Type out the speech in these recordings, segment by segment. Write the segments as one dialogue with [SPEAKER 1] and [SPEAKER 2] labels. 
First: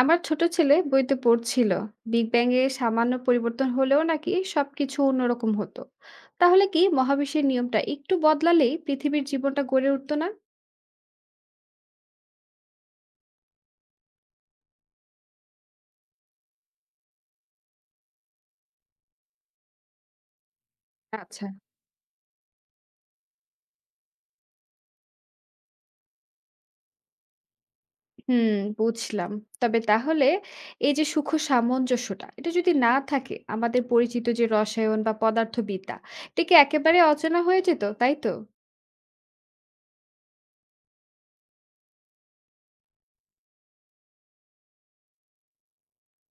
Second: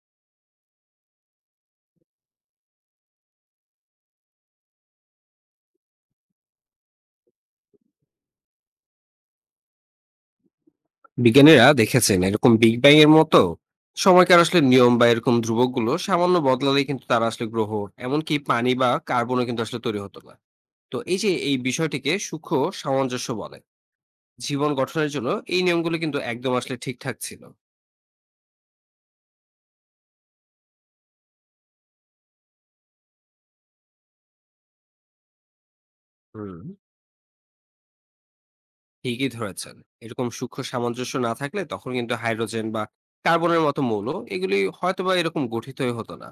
[SPEAKER 1] আমার ছোট ছেলে বইতে পড়ছিল, বিগ ব্যাং এ সামান্য পরিবর্তন হলেও নাকি সবকিছু অন্যরকম হতো। তাহলে কি মহাবিশ্বের নিয়মটা একটু বদলালেই পৃথিবীর জীবনটা গড়ে উঠতো না?
[SPEAKER 2] বিজ্ঞানীরা দেখেছেন এরকম বিগ ব্যাং এর মতো সময়কার আসলে নিয়ম বা এরকম ধ্রুবকগুলো সামান্য বদলালে কিন্তু তারা আসলে গ্রহ এমনকি পানি বা কার্বনও কিন্তু আসলে তৈরি হতো না। তো এই যে
[SPEAKER 1] আচ্ছা।
[SPEAKER 2] এই বিষয়টিকে সূক্ষ্ম সামঞ্জস্য বলে। জীবন গঠনের জন্য এই নিয়মগুলো কিন্তু একদম আসলে ঠিকঠাক ছিল।
[SPEAKER 1] হুম, বুঝলাম। তবে তাহলে এই যে সূক্ষ্ম সামঞ্জস্যটা, এটা যদি না থাকে আমাদের পরিচিত যে রসায়ন বা পদার্থবিদ্যা, এটা কি
[SPEAKER 2] হুম,
[SPEAKER 1] একেবারে অচেনা হয়ে যেত, তাই তো?
[SPEAKER 2] ঠিকই ধরেছেন। এরকম সূক্ষ্ম সামঞ্জস্য না থাকলে তখন কিন্তু হাইড্রোজেন বা কার্বনের মতো মৌল এগুলি হয়তোবা এরকম গঠিতই হতো না।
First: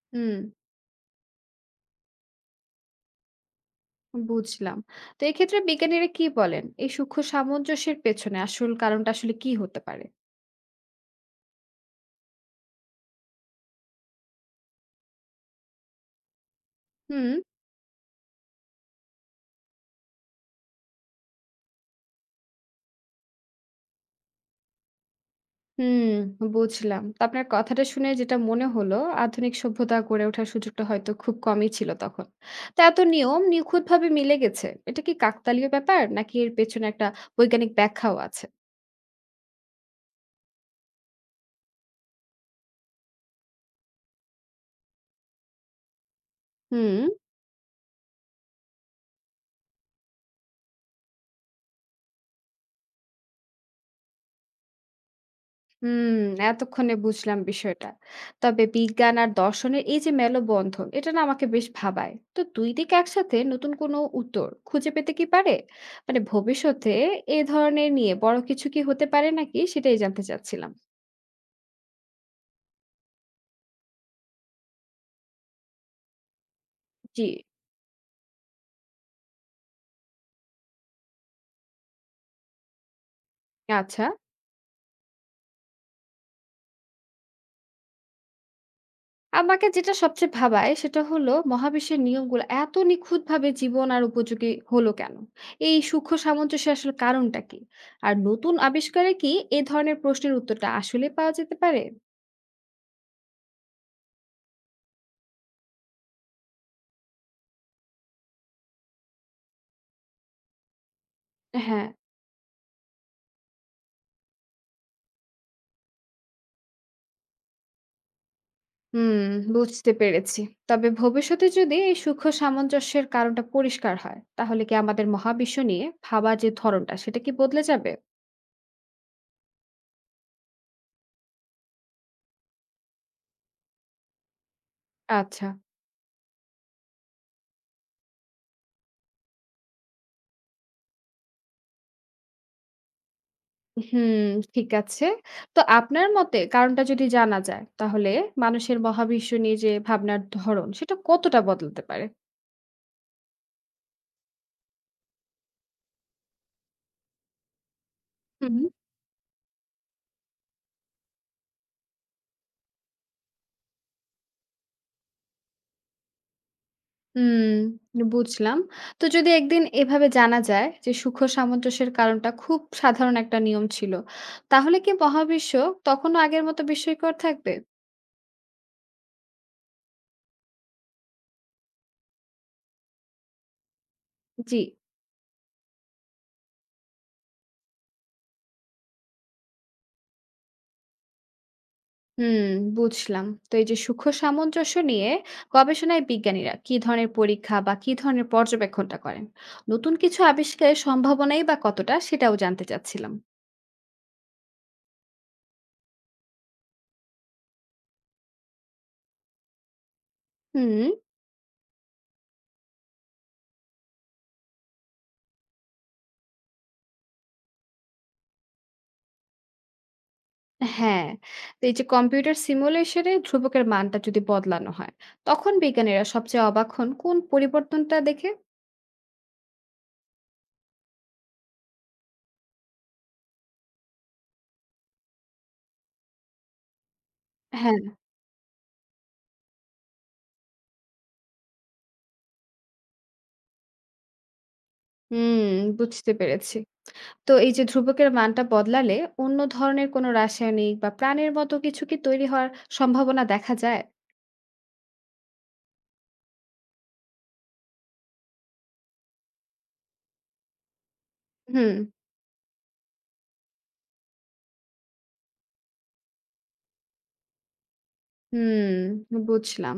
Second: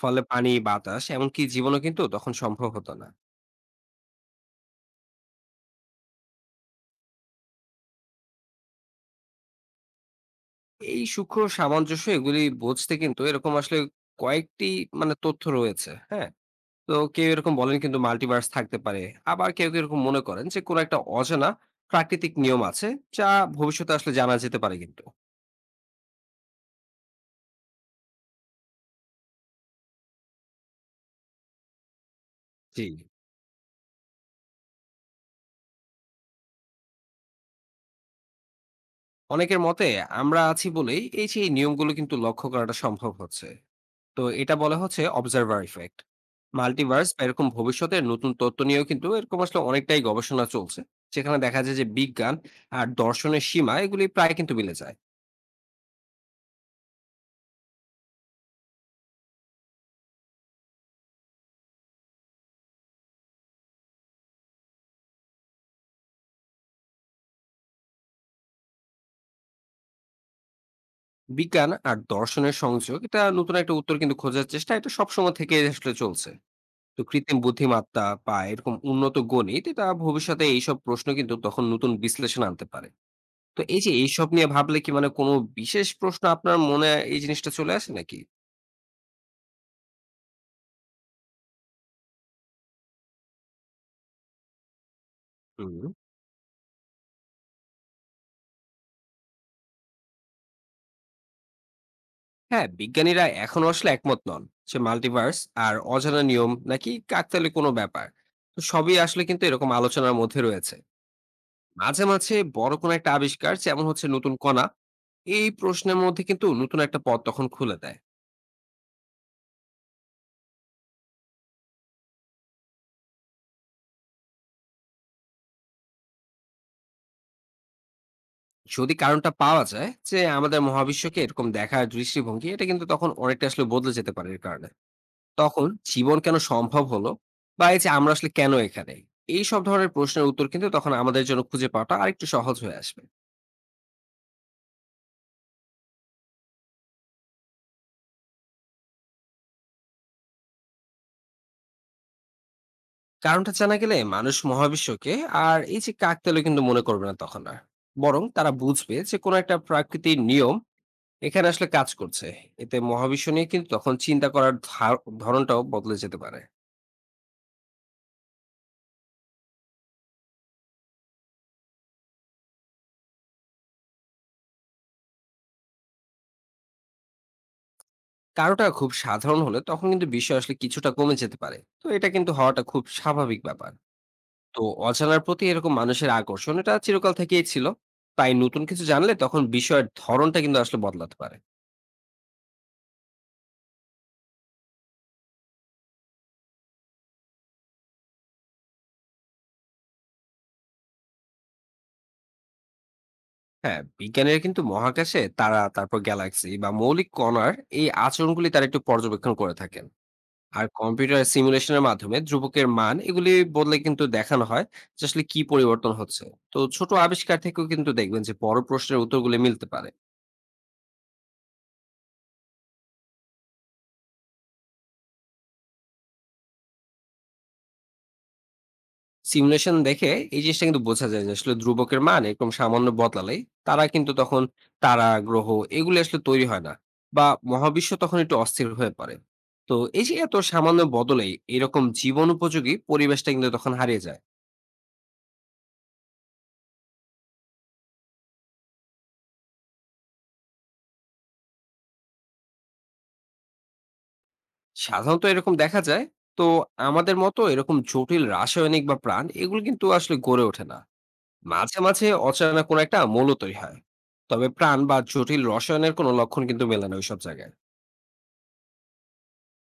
[SPEAKER 2] ফলে
[SPEAKER 1] হুম,
[SPEAKER 2] পানি বাতাস এমনকি জীবনও কিন্তু তখন সম্ভব হতো না।
[SPEAKER 1] বুঝলাম। তো এক্ষেত্রে বিজ্ঞানীরা কি বলেন, এই সূক্ষ্ম সামঞ্জস্যের পেছনে আসল কারণটা আসলে কি হতে পারে?
[SPEAKER 2] এই সূক্ষ্ম সামঞ্জস্য এগুলি বুঝতে কিন্তু এরকম আসলে কয়েকটি মানে তথ্য রয়েছে। হ্যাঁ? তো কেউ
[SPEAKER 1] হুম।
[SPEAKER 2] এরকম বলেন কিন্তু মাল্টিভার্স থাকতে পারে। আবার কেউ এরকম মনে করেন যে কোন একটা অজানা প্রাকৃতিক নিয়ম আছে যা ভবিষ্যতে আসলে জানা যেতে পারে কিন্তু।
[SPEAKER 1] হুম, বুঝলাম। তো আপনার কথাটা শুনে যেটা মনে হলো, আধুনিক সভ্যতা গড়ে ওঠার সুযোগটা হয়তো খুব কমই ছিল তখন। তো
[SPEAKER 2] জি।
[SPEAKER 1] এত নিয়ম নিখুঁতভাবে মিলে গেছে, এটা কি কাকতালীয় ব্যাপার? নাকি এর পেছনে একটা বৈজ্ঞানিক ব্যাখ্যাও আছে?
[SPEAKER 2] অনেকের মতে আমরা আছি বলেই এই যে এই নিয়মগুলো কিন্তু লক্ষ্য করাটা সম্ভব হচ্ছে। তো এটা বলা হচ্ছে অবজার্ভার ইফেক্ট।
[SPEAKER 1] হুম,
[SPEAKER 2] মাল্টিভার্স বা এরকম ভবিষ্যতের নতুন তত্ত্ব নিয়েও কিন্তু এরকম আসলে অনেকটাই গবেষণা চলছে। সেখানে দেখা যায় যে বিজ্ঞান আর দর্শনের সীমা এগুলি প্রায় কিন্তু মিলে যায়।
[SPEAKER 1] হুম, এতক্ষণে বুঝলাম বিষয়টা। তবে বিজ্ঞান আর দর্শনের এই যে মেলবন্ধন, এটা না আমাকে বেশ ভাবায়। তো দুই দিক একসাথে নতুন কোনো উত্তর খুঁজে পেতে কি পারে? মানে ভবিষ্যতে এ ধরনের নিয়ে বড় কিছু কি হতে পারে নাকি? সেটাই জানতে চাচ্ছিলাম।
[SPEAKER 2] বিজ্ঞান আর দর্শনের সংযোগ এটা নতুন একটা উত্তর কিন্তু খোঁজার চেষ্টা এটা সবসময় থেকে আসলে চলছে। তো
[SPEAKER 1] জি,
[SPEAKER 2] কৃত্রিম বুদ্ধিমত্তা বা এরকম উন্নত গণিত এটা ভবিষ্যতে এইসব প্রশ্ন কিন্তু তখন নতুন বিশ্লেষণ আনতে পারে। তো এই যে
[SPEAKER 1] আচ্ছা।
[SPEAKER 2] এইসব নিয়ে ভাবলে কি মানে কোনো বিশেষ প্রশ্ন আপনার মনে এই জিনিসটা চলে আসে নাকি?
[SPEAKER 1] আমাকে যেটা সবচেয়ে ভাবায় সেটা হলো, মহাবিশ্বের নিয়মগুলো এত নিখুঁতভাবে জীবন আর উপযোগী হলো কেন? এই
[SPEAKER 2] হুম।
[SPEAKER 1] সূক্ষ্ম সামঞ্জস্যের আসলে কারণটা কি? আর নতুন আবিষ্কারে কি এ ধরনের প্রশ্নের উত্তরটা আসলে পাওয়া যেতে পারে?
[SPEAKER 2] হ্যাঁ, বিজ্ঞানীরা এখনো আসলে একমত নন যে মাল্টিভার্স আর অজানা নিয়ম নাকি কাকতালীয় কোনো ব্যাপার। তো সবই আসলে কিন্তু এরকম আলোচনার মধ্যে রয়েছে।
[SPEAKER 1] হ্যাঁ।
[SPEAKER 2] মাঝে মাঝে বড় কোনো একটা আবিষ্কার যেমন হচ্ছে নতুন কণা এই প্রশ্নের মধ্যে কিন্তু নতুন একটা পথ তখন খুলে দেয়।
[SPEAKER 1] হুম, বুঝতে পেরেছি। তবে ভবিষ্যতে যদি এই সূক্ষ্ম সামঞ্জস্যের কারণটা পরিষ্কার হয়, তাহলে কি আমাদের মহাবিশ্ব নিয়ে ভাবা যে ধরনটা, সেটা কি বদলে যাবে?
[SPEAKER 2] যদি কারণটা পাওয়া যায় যে আমাদের মহাবিশ্বকে এরকম দেখার দৃষ্টিভঙ্গি এটা কিন্তু তখন অনেকটা আসলে বদলে যেতে পারে এর কারণে।
[SPEAKER 1] আচ্ছা।
[SPEAKER 2] তখন জীবন কেন সম্ভব হলো বা এই যে আমরা আসলে কেন এখানে, এই সব ধরনের প্রশ্নের উত্তর কিন্তু তখন আমাদের জন্য খুঁজে পাওয়াটা আরেকটু সহজ হয়ে আসবে।
[SPEAKER 1] হুম, ঠিক আছে। তো আপনার মতে কারণটা যদি জানা যায়, তাহলে মানুষের মহাবিশ্ব নিয়ে যে ভাবনার ধরন, সেটা কতটা বদলাতে পারে?
[SPEAKER 2] কারণটা জানা গেলে মানুষ মহাবিশ্বকে আর এই যে কাকতালীয় কিন্তু মনে করবে না তখন আর, বরং তারা
[SPEAKER 1] হুম।
[SPEAKER 2] বুঝবে যে কোনো একটা প্রাকৃতিক নিয়ম এখানে আসলে কাজ করছে। এতে মহাবিশ্ব নিয়ে কিন্তু তখন চিন্তা করার ধরনটাও বদলে যেতে পারে।
[SPEAKER 1] হুম, বুঝলাম। তো যদি একদিন এভাবে জানা যায় যে সূক্ষ্ম সামঞ্জস্যের কারণটা খুব সাধারণ একটা নিয়ম ছিল, তাহলে কি মহাবিশ্ব তখনও আগের মতো বিস্ময়কর থাকবে?
[SPEAKER 2] কারোটা খুব সাধারণ হলে তখন কিন্তু বিষয় আসলে কিছুটা কমে যেতে পারে, তো এটা কিন্তু হওয়াটা খুব স্বাভাবিক ব্যাপার।
[SPEAKER 1] জি।
[SPEAKER 2] তো অজানার প্রতি এরকম মানুষের আকর্ষণ এটা চিরকাল থেকেই ছিল, তাই নতুন কিছু জানলে তখন বিষয়ের ধরনটা কিন্তু আসলে বদলাতে পারে।
[SPEAKER 1] হুম, বুঝলাম। তো এই যে সূক্ষ্ম সামঞ্জস্য নিয়ে গবেষণায় বিজ্ঞানীরা কি ধরনের পরীক্ষা বা কি ধরনের পর্যবেক্ষণটা করেন? নতুন কিছু আবিষ্কারের সম্ভাবনাই বা কতটা, সেটাও জানতে চাচ্ছিলাম।
[SPEAKER 2] হ্যাঁ, বিজ্ঞানীরা কিন্তু মহাকাশে তারা তারপর গ্যালাক্সি বা মৌলিক কণার এই আচরণগুলি তারা একটু পর্যবেক্ষণ করে থাকেন। আর
[SPEAKER 1] হুম।
[SPEAKER 2] কম্পিউটার সিমুলেশনের মাধ্যমে ধ্রুবকের মান এগুলি বদলে কিন্তু দেখানো হয় যে আসলে কি পরিবর্তন হচ্ছে। তো ছোট আবিষ্কার থেকেও কিন্তু দেখবেন যে বড় প্রশ্নের উত্তরগুলি মিলতে পারে।
[SPEAKER 1] হ্যাঁ। তো এই যে কম্পিউটার সিমুলেশনে ধ্রুবকের মানটা যদি বদলানো হয়, তখন বিজ্ঞানীরা সবচেয়ে অবাক হন কোন পরিবর্তনটা দেখে?
[SPEAKER 2] সিমুলেশন দেখে এই জিনিসটা কিন্তু বোঝা যায় যে আসলে ধ্রুবকের মান এরকম সামান্য বদলালে তারা কিন্তু তখন তারা গ্রহ এগুলো আসলে তৈরি হয় না, বা
[SPEAKER 1] হ্যাঁ।
[SPEAKER 2] মহাবিশ্ব তখন একটু অস্থির হয়ে পড়ে। তো এই যে এত সামান্য বদলে এরকম জীবন উপযোগী পরিবেশটা কিন্তু তখন হারিয়ে যায়।
[SPEAKER 1] হুম, বুঝতে পেরেছি। তো এই যে ধ্রুবকের মানটা বদলালে অন্য ধরনের কোনো রাসায়নিক বা প্রাণের মতো কিছু কি তৈরি হওয়ার সম্ভাবনা দেখা যায়?
[SPEAKER 2] সাধারণত এরকম দেখা যায়। তো আমাদের মতো এরকম জটিল রাসায়নিক বা প্রাণ এগুলো কিন্তু আসলে গড়ে ওঠে না।
[SPEAKER 1] হুম।
[SPEAKER 2] মাঝে মাঝে অচেনা কোনো একটা মৌল তৈরি হয়। তবে প্রাণ বা জটিল রসায়নের কোনো লক্ষণ কিন্তু মেলে না ওইসব জায়গায়।
[SPEAKER 1] হুম, বুঝলাম।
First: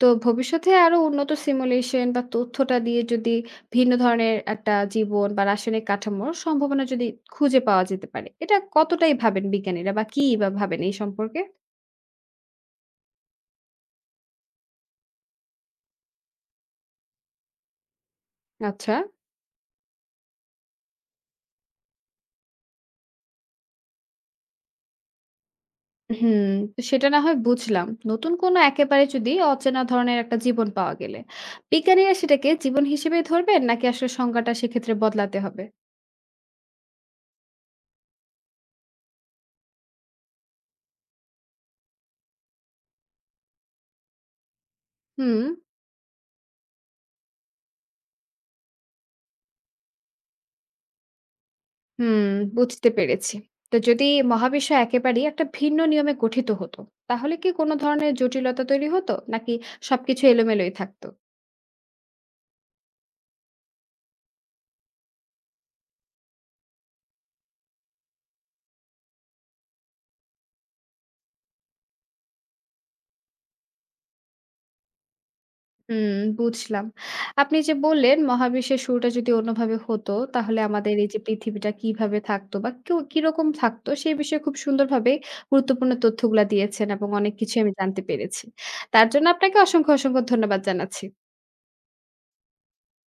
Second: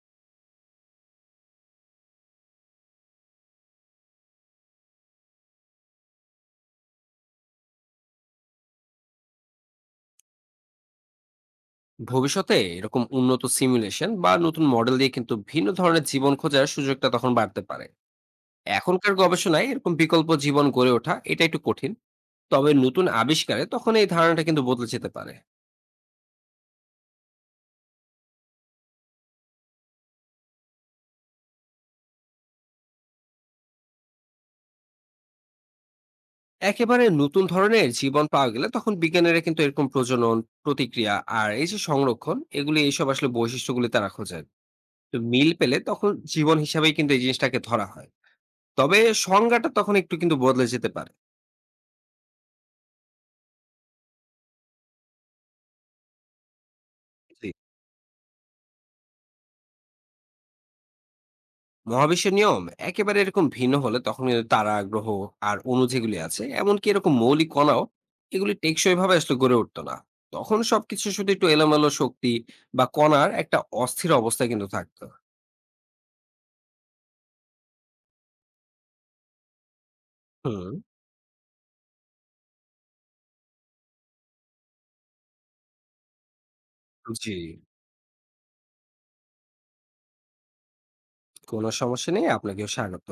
[SPEAKER 1] তো ভবিষ্যতে আরো উন্নত সিমুলেশন বা তথ্যটা দিয়ে যদি ভিন্ন ধরনের একটা জীবন বা রাসায়নিক কাঠামোর সম্ভাবনা যদি খুঁজে পাওয়া যেতে পারে, এটা কতটাই ভাবেন বিজ্ঞানীরা বা কি বা ভাবেন এই সম্পর্কে?
[SPEAKER 2] ভবিষ্যতে এরকম উন্নত সিমুলেশন বা নতুন মডেল দিয়ে কিন্তু ভিন্ন ধরনের জীবন খোঁজার সুযোগটা তখন বাড়তে পারে।
[SPEAKER 1] আচ্ছা।
[SPEAKER 2] এখনকার গবেষণায় এরকম বিকল্প জীবন গড়ে ওঠা এটা একটু কঠিন, তবে নতুন আবিষ্কারে তখন এই ধারণাটা কিন্তু বদলে যেতে পারে।
[SPEAKER 1] হুম, তো সেটা না হয় বুঝলাম। নতুন কোনো একেবারে যদি অচেনা ধরনের একটা জীবন পাওয়া গেলে, বিজ্ঞানীরা সেটাকে জীবন হিসেবেই ধরবেন নাকি আসলে সংজ্ঞাটা সেক্ষেত্রে বদলাতে হবে?
[SPEAKER 2] একেবারে নতুন ধরনের জীবন পাওয়া গেলে তখন বিজ্ঞানীরা কিন্তু এরকম প্রজনন, প্রতিক্রিয়া আর এই যে সংরক্ষণ এগুলি এইসব আসলে বৈশিষ্ট্যগুলি তারা খোঁজেন। তো
[SPEAKER 1] হুম।
[SPEAKER 2] মিল পেলে তখন জীবন হিসাবেই কিন্তু এই জিনিসটাকে ধরা হয়। তবে সংজ্ঞাটা তখন একটু কিন্তু বদলে যেতে পারে।
[SPEAKER 1] হুম, বুঝতে পেরেছি। তো যদি মহাবিশ্ব একেবারেই একটা ভিন্ন নিয়মে গঠিত হতো, তাহলে কি কোনো ধরনের জটিলতা তৈরি হতো? নাকি সবকিছু এলোমেলোই থাকতো?
[SPEAKER 2] মহাবিশ্বের নিয়ম একেবারে এরকম ভিন্ন হলে তখন কিন্তু তারা গ্রহ আর অণু যেগুলি আছে এমনকি এরকম মৌলিক কণাও এগুলি টেকসই ভাবে আসলে গড়ে উঠতো না। তখন সবকিছু শুধু একটু এলোমেলো শক্তি বা কণার একটা অস্থির অবস্থা কিন্তু থাকতো।
[SPEAKER 1] হুম, বুঝলাম। আপনি যে বললেন মহাবিশ্বের শুরুটা যদি অন্যভাবে হতো, তাহলে
[SPEAKER 2] হুম।
[SPEAKER 1] আমাদের এই যে পৃথিবীটা কিভাবে থাকতো বা কেউ কিরকম থাকতো সেই বিষয়ে খুব সুন্দরভাবে গুরুত্বপূর্ণ তথ্যগুলা দিয়েছেন, এবং অনেক
[SPEAKER 2] জি।
[SPEAKER 1] কিছুই আমি জানতে পেরেছি। তার জন্য আপনাকে অসংখ্য, অসংখ্য ধন্যবাদ জানাচ্ছি।
[SPEAKER 2] কোনো সমস্যা নেই, আপনাকেও স্বাগত।